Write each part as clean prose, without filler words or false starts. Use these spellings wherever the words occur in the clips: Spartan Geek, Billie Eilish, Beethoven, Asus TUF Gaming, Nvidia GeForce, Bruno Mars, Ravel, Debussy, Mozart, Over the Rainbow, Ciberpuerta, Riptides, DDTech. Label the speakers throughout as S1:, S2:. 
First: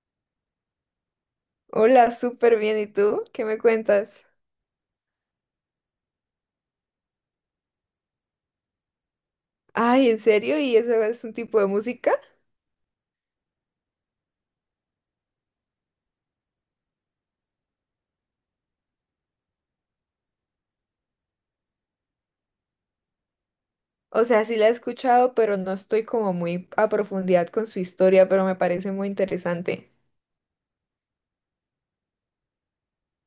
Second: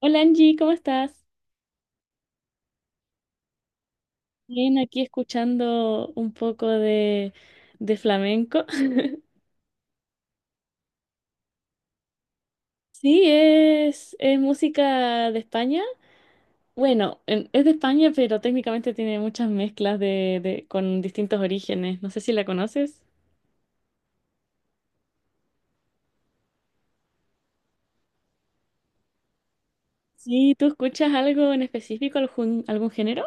S1: Hola Angie, ¿cómo estás?
S2: Hola, súper bien. ¿Y tú? ¿Qué me cuentas?
S1: Bien, aquí escuchando un poco de flamenco.
S2: Ay, ¿en serio? ¿Y eso es un tipo de música?
S1: Sí, es música de España. Bueno, es de España, pero técnicamente tiene muchas mezclas de con distintos orígenes. No sé si la conoces.
S2: O sea, sí la he escuchado, pero no estoy como muy a profundidad con su historia, pero me parece muy interesante.
S1: Sí, ¿tú escuchas algo en específico, algún género?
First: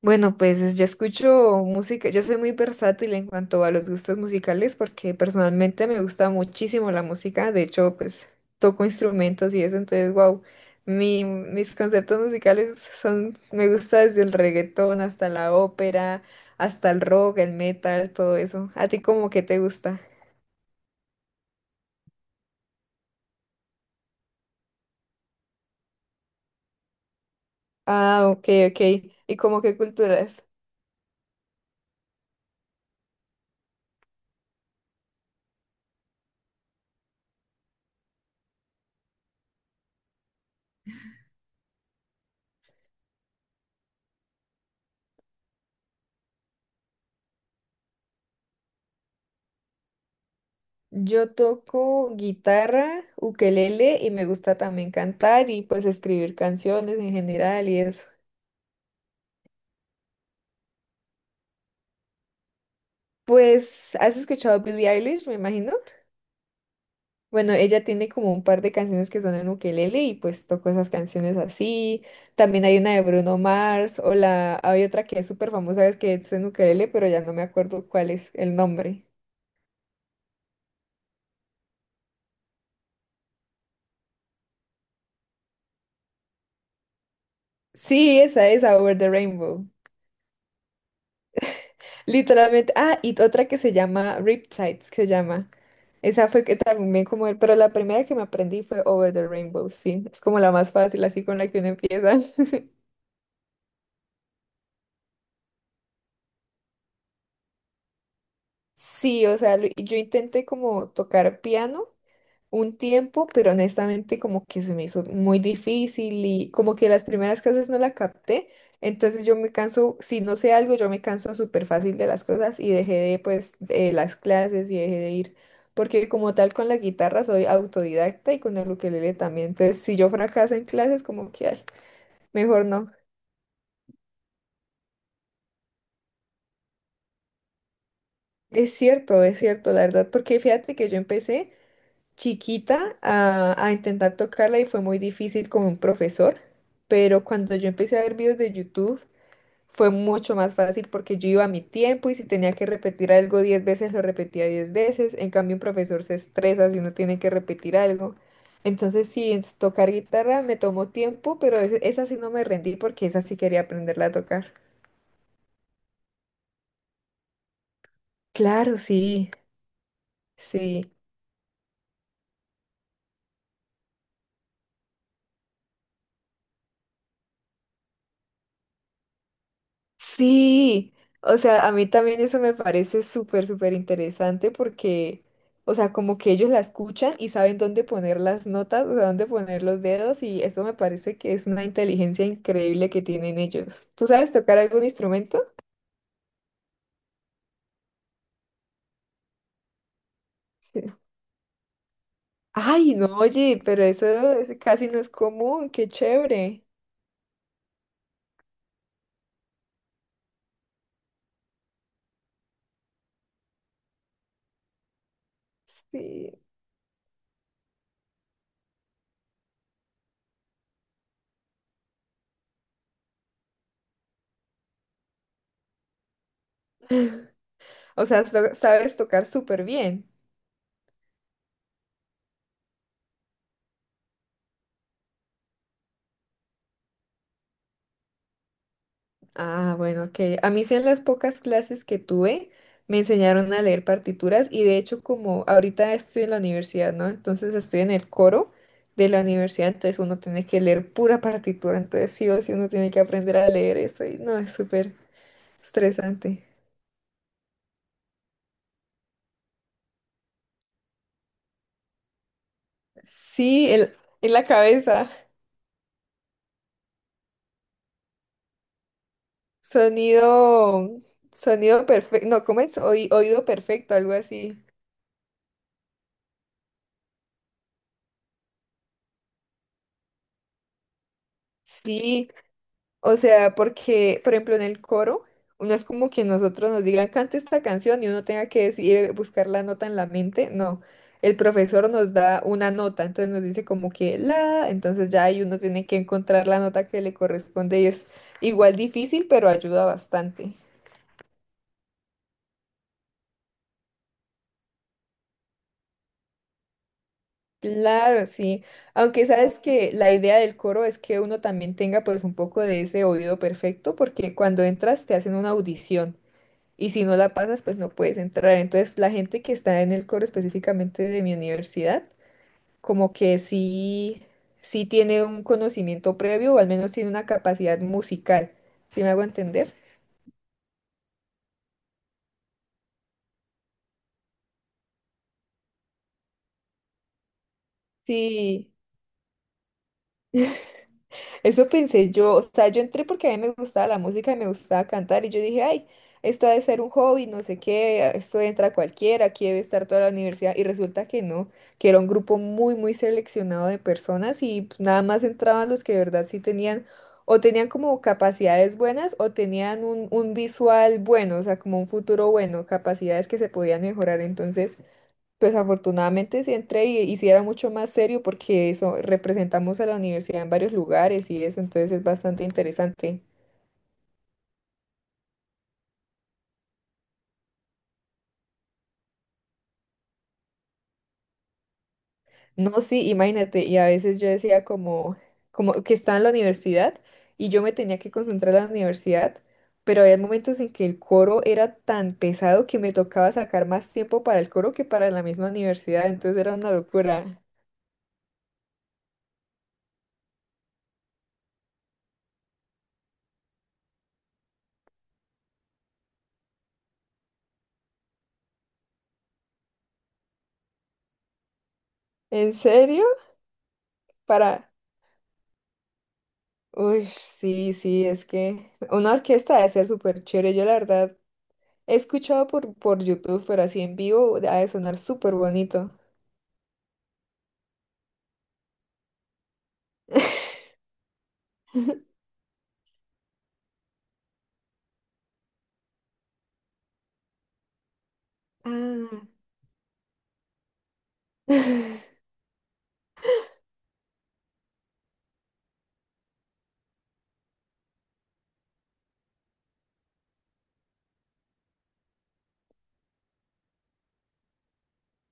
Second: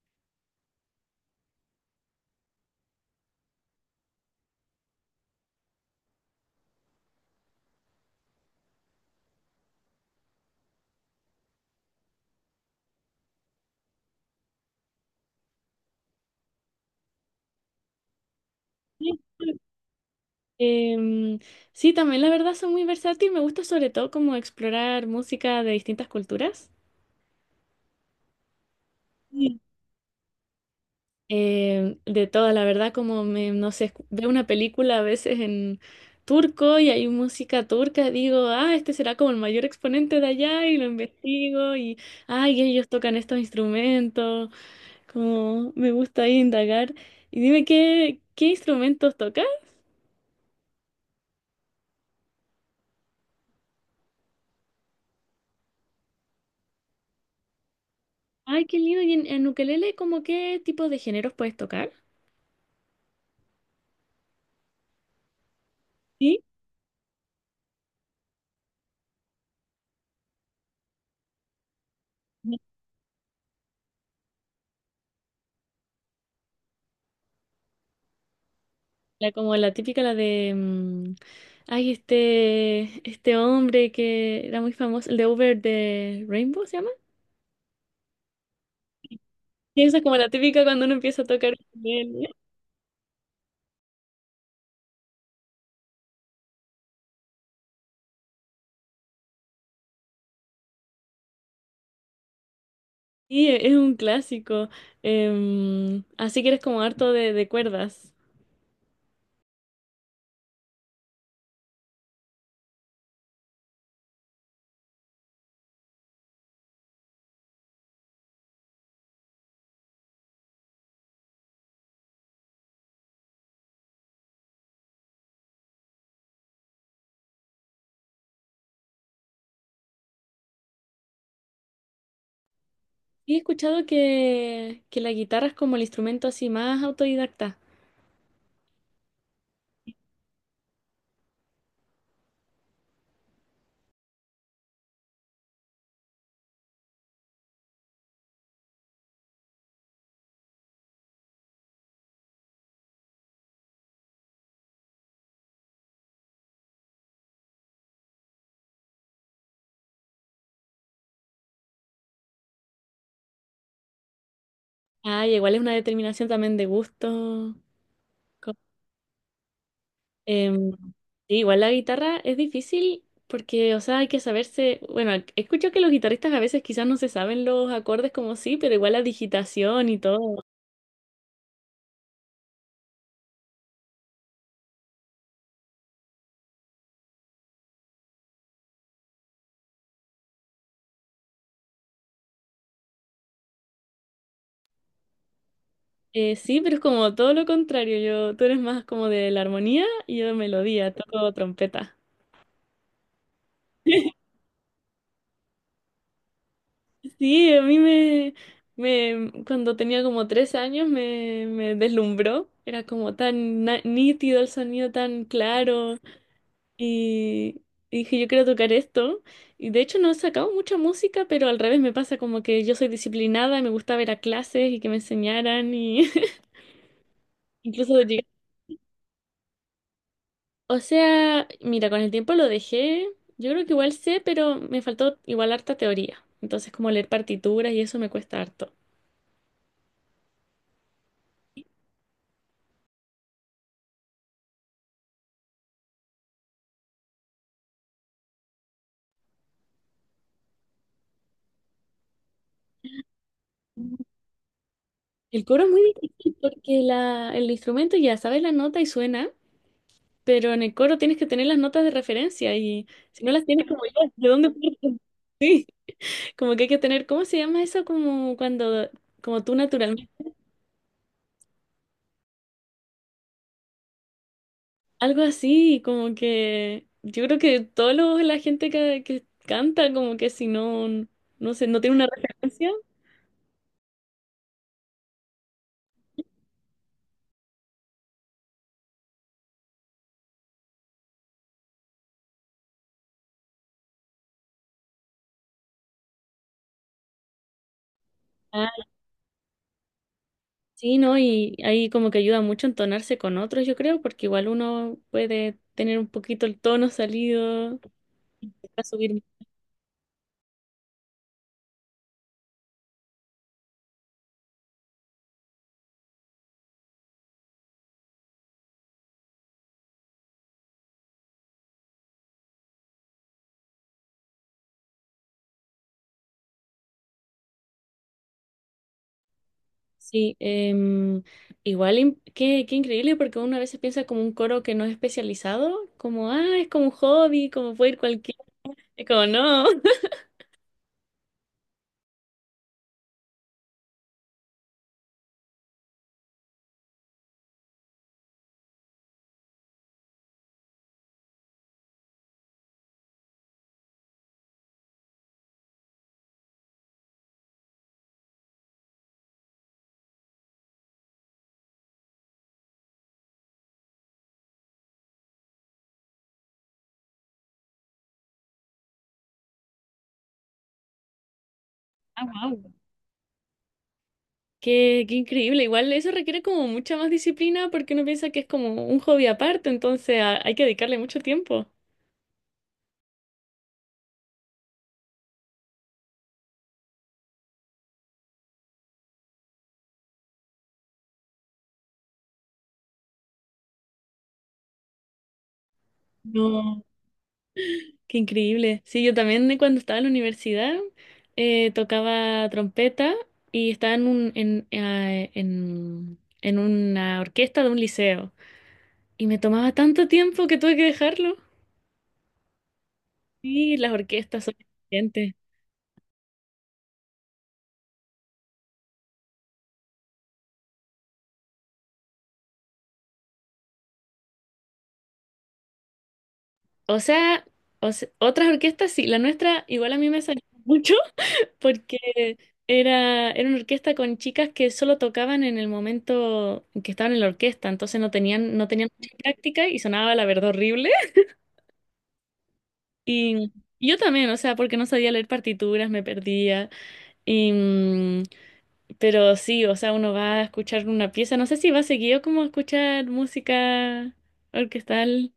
S2: Bueno, pues yo escucho música, yo soy muy versátil en cuanto a los gustos musicales porque personalmente me gusta muchísimo la música, de hecho, pues toco instrumentos y eso, entonces, wow, mis conceptos musicales son, me gusta desde el reggaetón hasta la ópera, hasta el rock, el metal, todo eso. ¿A ti
S1: Sí,
S2: como que te gusta?
S1: Em, sí, también la verdad son muy versátil. Me gusta sobre todo como explorar música de distintas culturas.
S2: Ah, ok, ok. ¿Y como qué culturas?
S1: De todas, la verdad, como me, no sé, veo una película a veces en turco y hay música turca, digo, ah, este será como el mayor exponente de allá y lo investigo y, ay, ellos tocan estos instrumentos, como me gusta ahí indagar. Y dime, ¿qué instrumentos tocas?
S2: Yo toco guitarra, ukelele y me gusta también cantar y pues escribir canciones en general y eso.
S1: Ay, qué lindo, y en ukelele, ¿cómo qué tipo de géneros puedes tocar?
S2: Pues, ¿has escuchado a Billie Eilish, me imagino?
S1: ¿Sí?
S2: Bueno, ella tiene como un par de canciones que son en ukelele y pues toco esas canciones así. También hay una de Bruno Mars o la hay otra que es súper famosa es que es en ukelele, pero ya no me acuerdo cuál es el nombre.
S1: La, como la típica, la de, ay, este hombre que era muy famoso, el de Over the Rainbow, ¿se llama?
S2: Sí, esa es Over the Rainbow.
S1: Y esa es como la típica cuando uno empieza a tocar ukelele.
S2: Literalmente. Ah, y otra que se llama Riptides, que se llama. Esa fue que también como, pero la primera que me aprendí fue Over the Rainbow, sí. Es como la más fácil, así con la que uno empieza.
S1: Sí, es un clásico. Así que eres como harto de cuerdas.
S2: Sí, o sea, yo intenté como tocar piano. Un tiempo, pero honestamente como que se me hizo muy difícil y como que las primeras clases no la capté, entonces yo me canso, si no sé algo, yo me canso súper fácil de las cosas y dejé de pues de las clases y dejé de ir, porque como tal con la guitarra soy autodidacta y con el ukelele también, entonces si yo fracaso en clases como que ay, mejor no.
S1: Y he escuchado que la guitarra es como el instrumento así más autodidacta.
S2: Es cierto, la verdad, porque fíjate que yo empecé chiquita a intentar tocarla y fue muy difícil con un profesor, pero cuando yo empecé a ver videos de YouTube fue mucho más fácil porque yo iba a mi tiempo y si tenía que repetir algo 10 veces, lo repetía 10 veces. En cambio, un profesor se estresa si uno tiene que repetir algo. Entonces, sí, tocar guitarra me tomó tiempo, pero esa sí no me rendí porque esa sí quería aprenderla a tocar.
S1: Ay, igual es una determinación también de gusto.
S2: Claro, sí,
S1: Em,
S2: sí.
S1: sí, igual la guitarra es difícil porque, o sea, hay que saberse, bueno, escucho que los guitarristas a veces quizás no se saben los acordes como sí, pero igual la digitación y todo.
S2: Sí, o sea, a mí también eso me parece súper, súper interesante porque, o sea, como que ellos la escuchan y saben dónde poner las notas, o sea, dónde poner los dedos y eso me parece que es una inteligencia increíble que tienen ellos. ¿Tú sabes tocar algún instrumento?
S1: Sí, pero es como todo lo contrario, tú eres más como de la armonía y yo de
S2: Sí.
S1: melodía, toco trompeta.
S2: Ay, no, oye, pero eso casi no es común, qué chévere.
S1: Sí, a mí me, cuando tenía como 3 años me deslumbró, era como tan nítido el sonido, tan claro.
S2: Sí.
S1: Y y dije, yo quiero tocar esto. Y de hecho no he sacado mucha música, pero al revés me pasa como que yo soy disciplinada y me gusta ver a clases y que me enseñaran y incluso
S2: O
S1: llegué-.
S2: sea, sabes tocar súper bien.
S1: O sea, mira, con el tiempo lo dejé. Yo creo que igual sé, pero me faltó igual harta teoría. Entonces, como leer partituras y eso me cuesta harto.
S2: Ah, bueno, ok. A mí sí en las pocas clases que tuve me enseñaron a leer partituras y de hecho como ahorita estoy en la universidad, ¿no? Entonces estoy en el coro de la universidad, entonces uno tiene que leer pura partitura, entonces sí o sí uno tiene que aprender a leer eso y no, es súper
S1: El coro es muy difícil
S2: estresante.
S1: porque el instrumento ya sabes la nota y suena, pero en el coro tienes que tener las notas de referencia y si no las tienes
S2: Sí,
S1: como
S2: el-
S1: yo, ¿de
S2: en la
S1: dónde?
S2: cabeza.
S1: Como que hay que tener, ¿cómo se llama eso? Como cuando, como tú naturalmente.
S2: Sonido, sonido perfecto, no, ¿cómo es? Oído perfecto, algo así.
S1: Algo así, como que yo creo que todos la gente que canta, como que si no, no sé, no tiene una
S2: Sí,
S1: referencia.
S2: o sea, porque, por ejemplo, en el coro, no es como que nosotros nos digan, cante esta canción y uno tenga que decidir buscar la nota en la mente. No, el profesor nos da una nota, entonces nos dice como que la, entonces ya ahí uno tiene que encontrar la nota que le corresponde y es
S1: Ah,
S2: igual difícil, pero ayuda bastante.
S1: sí, ¿no? Y ahí como que ayuda mucho a entonarse con otros, yo creo, porque igual uno puede tener un poquito el tono salido,
S2: Claro, sí.
S1: a subir.
S2: Aunque sabes que la idea del coro es que uno también tenga pues un poco de ese oído perfecto, porque cuando entras te hacen una audición. Y si no la pasas, pues no puedes entrar. Entonces, la gente que está en el coro específicamente de mi universidad, como que sí, sí tiene un conocimiento previo o al menos tiene una capacidad musical. ¿Sí me hago entender?
S1: Sí, igual, qué increíble, porque uno a veces piensa como un coro que no es especializado, como, ah, es como un hobby, como puede ir cualquiera.
S2: Sí,
S1: Es como, no.
S2: eso pensé yo, o sea, yo entré porque a mí me gustaba la música y me gustaba cantar y yo dije, ay, esto ha de ser un hobby, no sé qué, esto entra cualquiera, aquí debe estar toda la universidad y resulta que no, que era un grupo muy, muy seleccionado de personas y pues, nada más entraban los que de verdad sí tenían o tenían como capacidades buenas o tenían un visual bueno, o sea, como un futuro bueno, capacidades que se podían mejorar, entonces... Pues afortunadamente sí entré y sí era mucho más serio porque eso representamos a la universidad en varios lugares y eso, entonces es
S1: Ah,
S2: bastante
S1: wow.
S2: interesante.
S1: Qué increíble. Igual eso requiere como mucha más disciplina porque uno piensa que es como un hobby aparte, entonces hay que dedicarle mucho tiempo.
S2: No, sí, imagínate, y a veces yo decía como, como que estaba en la universidad y yo me tenía que concentrar en la universidad, pero había momentos en que el coro era tan pesado que me tocaba sacar más tiempo para el coro que para la misma universidad, entonces era una
S1: No.
S2: locura.
S1: Qué increíble. Sí, yo también cuando estaba en la universidad tocaba trompeta y estaba en una orquesta de un liceo. Y me tomaba tanto tiempo que tuve que dejarlo.
S2: ¿En serio?
S1: Sí, las orquestas son
S2: Para...
S1: exigentes.
S2: Uy, sí, sí, es que una orquesta debe ser súper chévere. Yo la verdad he escuchado por YouTube, pero así en vivo ha de sonar súper bonito.
S1: O sea, otras orquestas sí, la nuestra igual a mí me salió mucho. Porque era una orquesta con chicas que solo tocaban en el momento en que estaban en la orquesta, entonces no tenían mucha práctica y sonaba la verdad horrible. Y yo también, o sea, porque no sabía leer partituras, me perdía. Y, pero sí, o sea, uno va a escuchar una pieza, no sé si va seguido como a escuchar música orquestal.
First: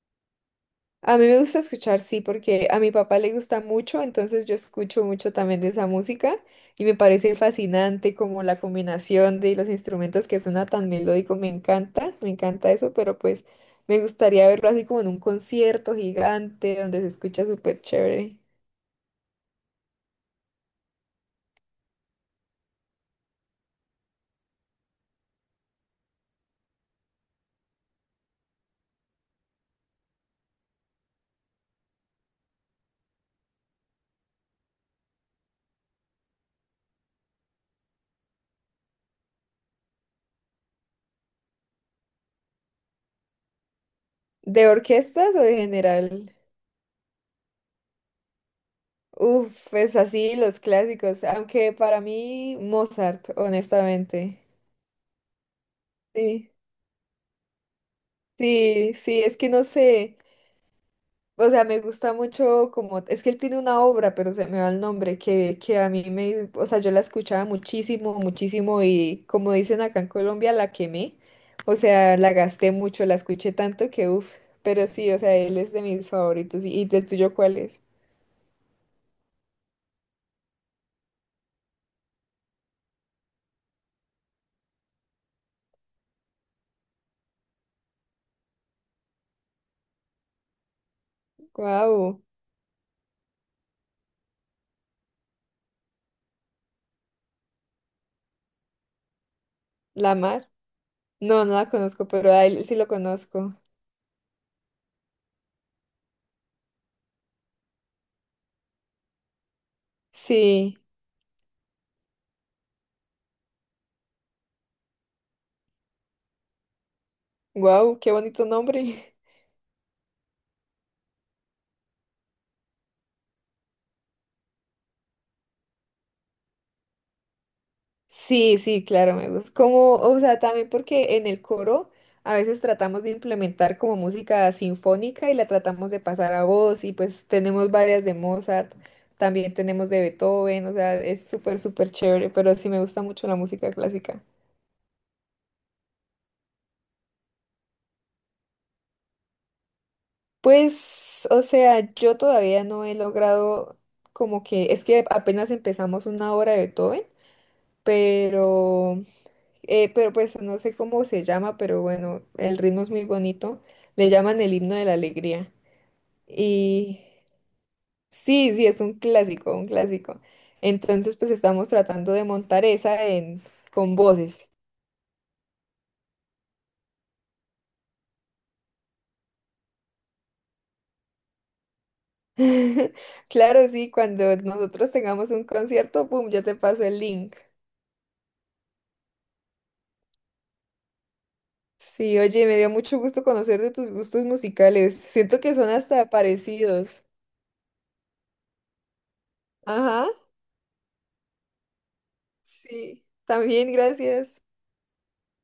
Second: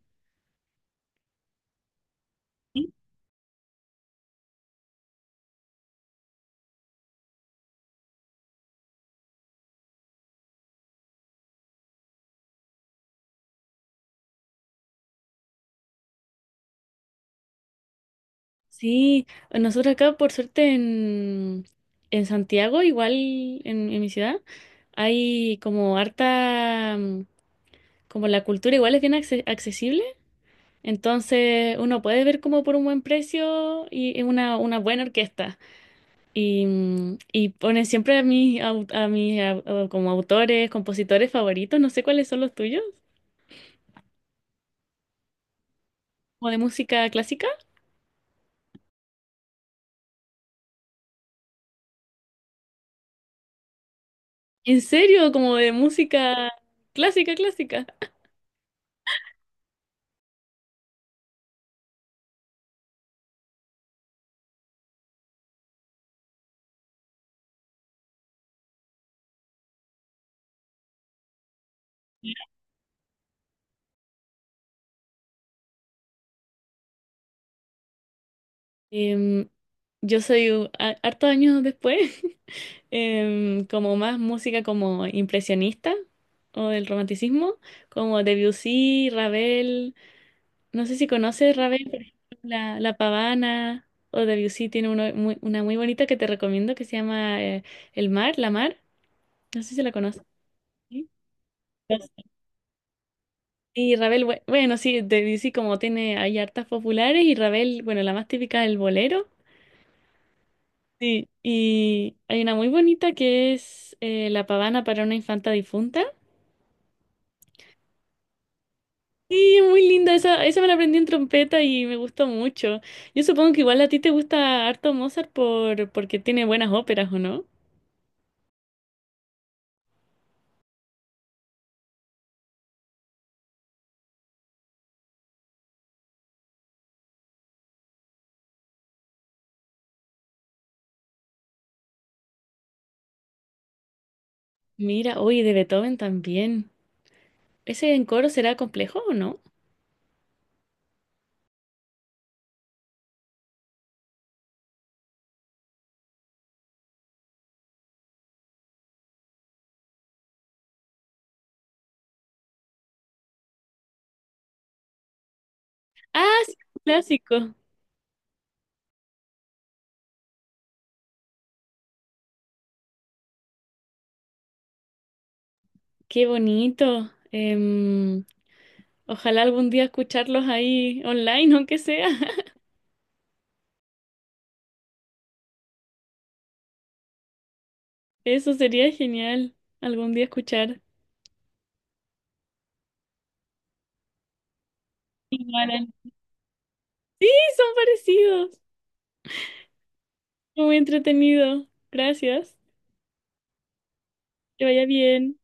S2: Ah, a mí me gusta escuchar, sí, porque a mi papá le gusta mucho, entonces yo escucho mucho también de esa música y me parece fascinante como la combinación de los instrumentos que suena tan melódico, me encanta eso, pero pues me gustaría verlo así como en un concierto gigante donde se escucha súper chévere.
S1: Sí, nosotros acá por suerte en Santiago, igual en mi ciudad, hay como harta, como la cultura igual es bien accesible, entonces uno puede ver como por un buen precio y una buena orquesta. Y, y ponen siempre a mis como autores, compositores favoritos, no sé cuáles son los tuyos,
S2: ¿De orquestas o de general?
S1: como de música clásica.
S2: Uf, pues así los clásicos, aunque para mí Mozart, honestamente.
S1: ¿En serio? Como de música
S2: Sí,
S1: clásica, clásica.
S2: sí, sí, es que no sé, o sea, me gusta mucho como, es que él tiene una obra, pero se me va el nombre, que a mí me, o sea, yo la escuchaba muchísimo, muchísimo y como dicen acá en Colombia, la quemé, o sea, la gasté mucho, la escuché tanto que, uf, pero sí, o sea, él es de mis favoritos. Y del tuyo cuál es?
S1: Em, yo soy hartos años después, como más música como impresionista o del romanticismo, como Debussy, Ravel. No sé si conoces Ravel, por
S2: Guau,
S1: ejemplo, La Pavana. O Debussy tiene una muy bonita que te recomiendo que se llama El Mar, La Mar. No sé si la
S2: ¿La
S1: conoces.
S2: Mar?
S1: ¿Sí?
S2: No, no la conozco, pero a él sí lo conozco.
S1: Y Ravel, bueno, sí, Debussy como tiene, hay hartas populares. Y Ravel, bueno, la más típica, el bolero.
S2: Sí.
S1: Sí, y hay una muy bonita que es La pavana para una infanta difunta.
S2: Wow, qué bonito nombre.
S1: Sí, es muy linda, esa me la aprendí en trompeta y me gustó mucho. Yo supongo que igual a ti te gusta harto Mozart porque tiene buenas óperas, ¿o no?
S2: Sí, sí, claro, me gusta. Como, o sea, también porque en el coro a veces tratamos de implementar como música sinfónica y la tratamos de pasar a voz y pues tenemos varias de Mozart, también tenemos de Beethoven, o sea, es súper, súper chévere, pero sí me gusta mucho la música clásica.
S1: Mira, oye, de Beethoven también. ¿Ese en coro será complejo o no?
S2: Pues, o sea, yo todavía no he logrado como que, es que apenas empezamos una obra de Beethoven, pero... pero pues no sé cómo se llama, pero bueno, el ritmo es muy bonito. Le llaman el himno de la alegría.
S1: Ah, sí, un
S2: Y
S1: clásico.
S2: sí, sí, es un clásico, un clásico. Entonces, pues estamos tratando de montar esa en, con voces.
S1: Qué bonito. Ojalá algún día escucharlos ahí online, aunque sea.
S2: Claro, sí, cuando nosotros tengamos un concierto, pum, ya te paso el link.
S1: Eso sería genial, algún día escuchar.
S2: Sí, oye, me dio mucho gusto conocer de tus gustos musicales. Siento que son
S1: Igual,
S2: hasta parecidos.
S1: sí, son parecidos.
S2: Ajá,
S1: Muy entretenido. Gracias.
S2: sí, también gracias.
S1: Que vaya bien.